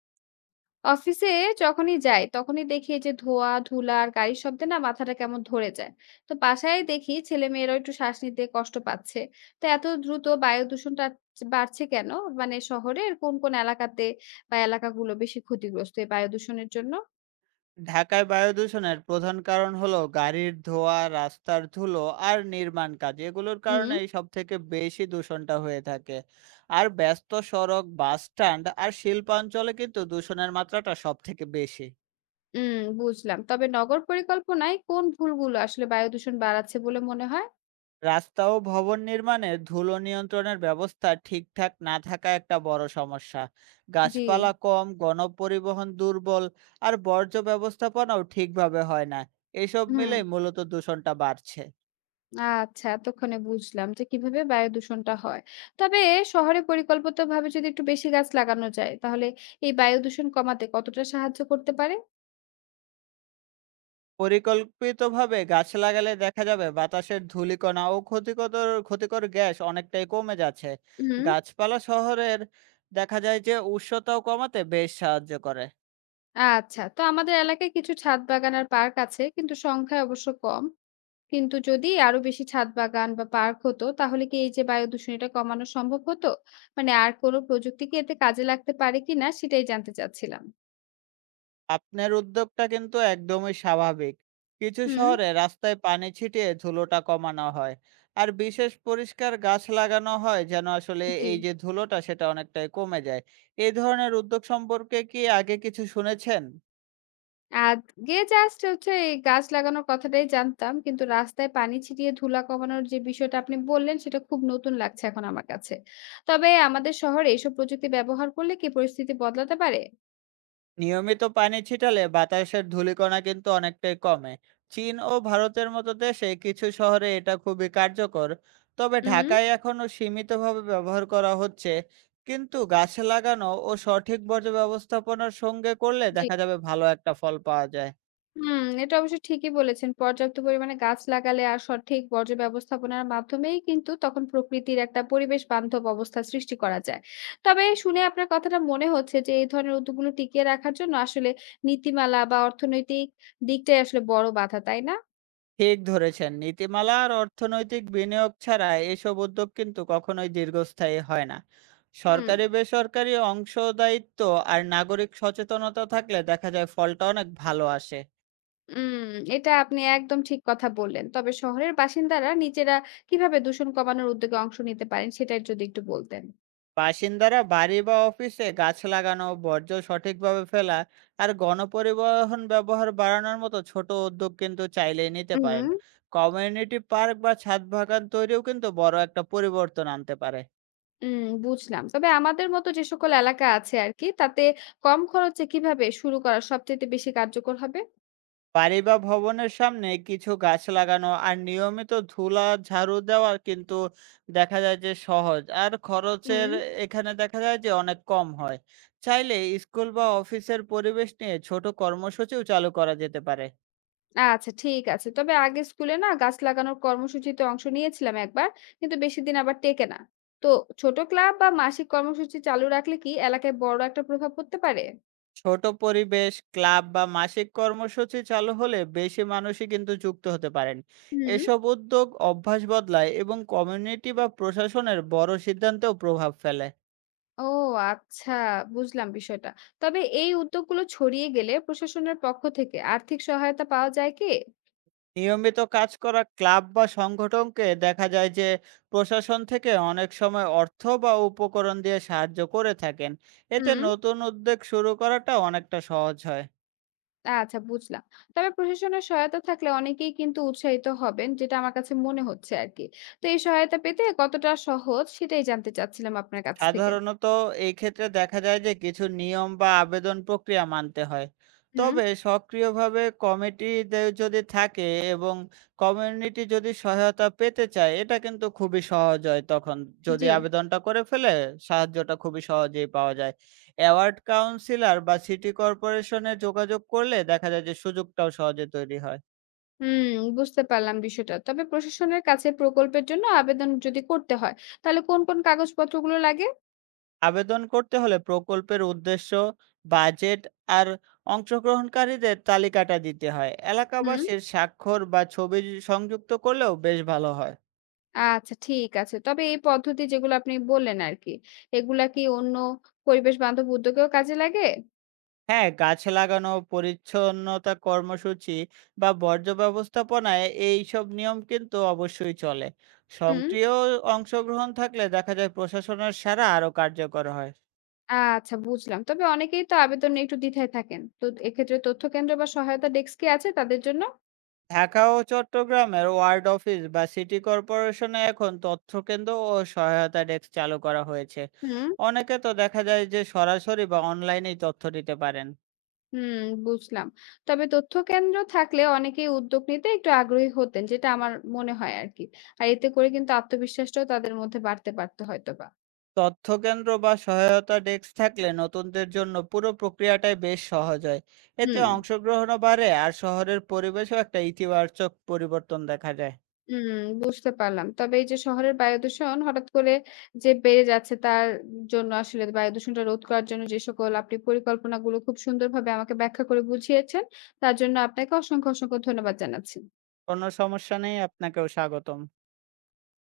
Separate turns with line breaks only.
অফিসে যখনই যাই তখনই দেখি যে ধোয়া ধুলা আর গাড়ির শব্দে না মাথাটা কেমন ধরে যায়। তো বাসায় দেখি ছেলে মেয়েরাও একটু শ্বাস নিতে কষ্ট পাচ্ছে। তো এত দ্রুত বায়ু দূষণটা বাড়ছে কেন? মানে শহরের কোন কোন এলাকাতে বা এলাকাগুলো বেশি ক্ষতিগ্রস্ত এই বায়ু দূষণের জন্য?
ঢাকায় বায়ু দূষণের প্রধান কারণ হলো গাড়ির ধোঁয়া, রাস্তার ধুলো আর নির্মাণ কাজ। এগুলোর
হুম।
কারণেই সব থেকে বেশি দূষণটা হয়ে থাকে। আর ব্যস্ত সড়ক, বাস স্ট্যান্ড আর শিল্পাঞ্চলে কিন্তু দূষণের মাত্রাটা সব থেকে বেশি।
হুম, বুঝলাম। তবে নগর পরিকল্পনায় কোন ভুলগুলো আসলে বায়ু দূষণ বাড়াচ্ছে বলে মনে হয়?
রাস্তা ও ভবন নির্মাণে ধুলো নিয়ন্ত্রণের ব্যবস্থা ঠিকঠাক না থাকা একটা বড় সমস্যা।
জি।
গাছপালা কম, গণপরিবহন দুর্বল, আর বর্জ্য ব্যবস্থাপনাও ঠিকভাবে হয় না। এসব
হুম।
মিলেই মূলত দূষণটা বাড়ছে।
আচ্ছা, এতক্ষণে বুঝলাম যে কিভাবে বায়ু দূষণটা হয়। তবে শহরে পরিকল্পিতভাবে যদি একটু বেশি গাছ লাগানো যায়, তাহলে এই বায়ু দূষণ কমাতে কতটা সাহায্য করতে পারে?
পরিকল্পিতভাবে গাছ লাগালে দেখা যাবে বাতাসের ধূলিকণা ও ক্ষতিকর ক্ষতিকর গ্যাস অনেকটাই কমে যাচ্ছে।
হুম।
গাছপালা শহরের দেখা যায় যে উষ্ণতাও কমাতে বেশ সাহায্য করে।
আচ্ছা, তো আমাদের এলাকায় কিছু ছাদ বাগান আর পার্ক আছে, কিন্তু সংখ্যায় অবশ্য কম। কিন্তু যদি আরো বেশি ছাদ বাগান বা পার্ক হতো, তাহলে কি এই যে বায়ু দূষণ এটা কমানো সম্ভব হতো? মানে আর কোনো প্রযুক্তি কি এতে কাজে লাগতে পারে কিনা সেটাই জানতে চাচ্ছিলাম।
আপনার উদ্যোগটা কিন্তু একদমই স্বাভাবিক। কিছু
হুম।
শহরে রাস্তায় পানি ছিটিয়ে ধুলোটা কমানো হয়, আর বিশেষ পরিষ্কার গাছ লাগানো হয় যেন আসলে
জি।
এই যে ধুলোটা সেটা অনেকটাই কমে যায়। এই ধরনের উদ্যোগ সম্পর্কে কি আগে কিছু শুনেছেন?
আগে জাস্ট হচ্ছে এই গাছ লাগানোর কথাটাই জানতাম। কিন্তু রাস্তায় পানি ছিটিয়ে ধুলা কমানোর যে বিষয়টা আপনি বললেন, সেটা খুব নতুন লাগছে এখন আমার কাছে। তবে আমাদের শহরে এসব প্রযুক্তি ব্যবহার করলে কি পরিস্থিতি বদলাতে পারে?
নিয়মিত পানি ছিটালে বাতাসের ধূলিকণা কিন্তু অনেকটাই কমে। চীন ও ভারতের মতো দেশে কিছু শহরে এটা খুবই কার্যকর, তবে
হুম।
ঢাকায় এখনো সীমিতভাবে ব্যবহার করা হচ্ছে। কিন্তু গাছ লাগানো ও সঠিক বর্জ্য ব্যবস্থাপনার সঙ্গে করলে
জি।
দেখা যাবে ভালো একটা ফল পাওয়া যায়।
হুম, এটা অবশ্য ঠিকই বলেছেন। পর্যাপ্ত পরিমাণে গাছ লাগালে আর সঠিক বর্জ্য ব্যবস্থাপনার মাধ্যমেই কিন্তু তখন প্রকৃতির একটা পরিবেশ বান্ধব অবস্থা সৃষ্টি করা যায়। তবে শুনে আপনার কথাটা মনে হচ্ছে যে এই ধরনের উদ্যোগগুলো টিকিয়ে রাখার জন্য আসলে নীতিমালা বা অর্থনৈতিক দিকটাই আসলে বড় বাধা, তাই না?
ঠিক ধরেছেন, নীতিমালা আর অর্থনৈতিক বিনিয়োগ ছাড়া এসব উদ্যোগ কিন্তু কখনোই দীর্ঘস্থায়ী হয় না।
হুম।
সরকারি বেসরকারি অংশদায়িত্ব আর নাগরিক সচেতনতা থাকলে দেখা যায় ফলটা অনেক ভালো আসে।
উম এটা আপনি একদম ঠিক কথা বললেন। তবে শহরের বাসিন্দারা নিজেরা কিভাবে দূষণ কমানোর উদ্যোগে অংশ নিতে পারেন সেটা যদি একটু বলতেন।
বাসিন্দারা বাড়ি বা অফিসে গাছ লাগানো, বর্জ্য সঠিকভাবে ফেলা আর গণপরিবহন ব্যবহার বাড়ানোর মতো ছোট উদ্যোগ কিন্তু চাইলেই নিতে পারেন।
হুম।
কমিউনিটি পার্ক বা ছাদ বাগান তৈরিও কিন্তু বড় একটা পরিবর্তন আনতে পারে।
হুম, বুঝলাম। তবে আমাদের মতো যে সকল এলাকা আছে আরকি, তাতে কম খরচে কিভাবে শুরু করা সবচাইতে বেশি কার্যকর হবে?
বাড়ি বা ভবনের সামনে কিছু গাছ লাগানো আর নিয়মিত ধুলা ঝাড়ু দেওয়া কিন্তু দেখা যায় যে সহজ আর খরচের
হুম।
এখানে দেখা যায় যে অনেক কম হয়। চাইলে স্কুল বা অফিসের পরিবেশ নিয়ে ছোট কর্মসূচিও চালু করা যেতে পারে।
আচ্ছা, ঠিক আছে। তবে আগে স্কুলে না গাছ লাগানোর কর্মসূচিতে অংশ নিয়েছিলাম একবার, কিন্তু বেশিদিন আবার টেকে না। তো ছোট ক্লাব বা মাসিক কর্মসূচি চালু রাখলে কি এলাকায় বড় একটা প্রভাব পড়তে পারে?
ছোট পরিবেশ, ক্লাব বা মাসিক কর্মসূচি চালু হলে বেশি মানুষই কিন্তু যুক্ত হতে পারেন।
হুম।
এসব উদ্যোগ অভ্যাস বদলায় এবং কমিউনিটি বা প্রশাসনের বড় সিদ্ধান্তেও প্রভাব ফেলে।
ও, আচ্ছা, বুঝলাম বিষয়টা। তবে এই উদ্যোগগুলো ছড়িয়ে গেলে প্রশাসনের পক্ষ থেকে আর্থিক সহায়তা পাওয়া যায় কি?
নিয়মিত কাজ করা ক্লাব বা সংগঠনকে দেখা যায় যে প্রশাসন থেকে অনেক সময় অর্থ বা উপকরণ দিয়ে সাহায্য করে থাকেন। এতে
হুম।
নতুন উদ্যোগ শুরু করাটা অনেকটা সহজ হয়।
আচ্ছা, বুঝলাম। তবে প্রশাসনের সহায়তা থাকলে অনেকেই কিন্তু উৎসাহিত হবেন যেটা আমার কাছে মনে হচ্ছে আরকি। তো এই সহায়তা পেতে কতটা সহজ সেটাই জানতে চাচ্ছিলাম আপনার কাছ থেকে।
সাধারণত এই ক্ষেত্রে দেখা যায় যে কিছু নিয়ম বা আবেদন প্রক্রিয়া মানতে হয়।
হুম।
তবে সক্রিয়ভাবে কমিটিতে যদি থাকে এবং কমিউনিটি যদি সহায়তা পেতে চায়, এটা কিন্তু খুবই সহজ হয় তখন। যদি
জি।
আবেদনটা করে ফেলে, সাহায্যটা খুবই সহজেই পাওয়া যায়। অ্যাওয়ার্ড কাউন্সিলর বা সিটি কর্পোরেশনে যোগাযোগ করলে দেখা যায় যে সুযোগটাও সহজে তৈরি হয়।
হুম, বুঝতে পারলাম বিষয়টা। তবে প্রশাসনের কাছে প্রকল্পের জন্য আবেদন যদি করতে হয়, তাহলে কোন কাগজপত্রগুলো লাগে?
আবেদন করতে হলে প্রকল্পের উদ্দেশ্য, বাজেট আর অংশগ্রহণকারীদের তালিকাটা দিতে হয়।
হুম।
এলাকাবাসীর স্বাক্ষর বা ছবি সংযুক্ত করলেও বেশ ভালো হয়।
আচ্ছা, ঠিক আছে। তবে এই পদ্ধতি যেগুলো আপনি বললেন আরকি, এগুলা কি অন্য পরিবেশ বান্ধব উদ্যোগেও কাজে লাগে?
হ্যাঁ, গাছ লাগানো, পরিচ্ছন্নতা কর্মসূচি বা বর্জ্য ব্যবস্থাপনায় এইসব নিয়ম কিন্তু অবশ্যই চলে।
হুম।
সক্রিয় অংশগ্রহণ থাকলে দেখা যায় প্রশাসনের সাড়া আরও কার্যকর হয়।
আচ্ছা, বুঝলাম। তবে অনেকেই তো আবেদন নিয়ে একটু দ্বিধায় থাকেন। তো এক্ষেত্রে তথ্য কেন্দ্র বা সহায়তা ডেস্ক কি আছে তাদের জন্য?
ঢাকা ও চট্টগ্রামের ওয়ার্ড অফিস বা সিটি কর্পোরেশনে এখন তথ্য কেন্দ্র ও সহায়তা ডেস্ক চালু করা হয়েছে।
হুম।
অনেকে তো দেখা যায় যে সরাসরি বা অনলাইনেই তথ্য দিতে পারেন।
হুম, বুঝলাম। তবে তথ্য কেন্দ্র থাকলে অনেকেই উদ্যোগ নিতে একটু আগ্রহী হতেন যেটা আমার মনে হয় আরকি। আর এতে করে কিন্তু আত্মবিশ্বাসটাও তাদের মধ্যে বাড়তে পারত হয়তোবা।
তথ্য কেন্দ্র বা সহায়তা ডেস্ক থাকলে নতুনদের জন্য পুরো প্রক্রিয়াটাই বেশ সহজ হয়। এতে
হুম।
অংশগ্রহণও বাড়ে আর শহরের পরিবেশও একটা ইতিবাচক পরিবর্তন দেখা যায়।
হুম, বুঝতে পারলাম। তবে এই যে শহরের বায়ু দূষণ হঠাৎ করে যে বেড়ে যাচ্ছে তার জন্য আসলে বায়ু দূষণটা রোধ করার জন্য যে সকল আপনি পরিকল্পনাগুলো খুব সুন্দরভাবে আমাকে ব্যাখ্যা করে বুঝিয়েছেন, তার জন্য আপনাকে অসংখ্য ধন্যবাদ জানাচ্ছি।
কোনো সমস্যা নেই, আপনাকেও স্বাগতম।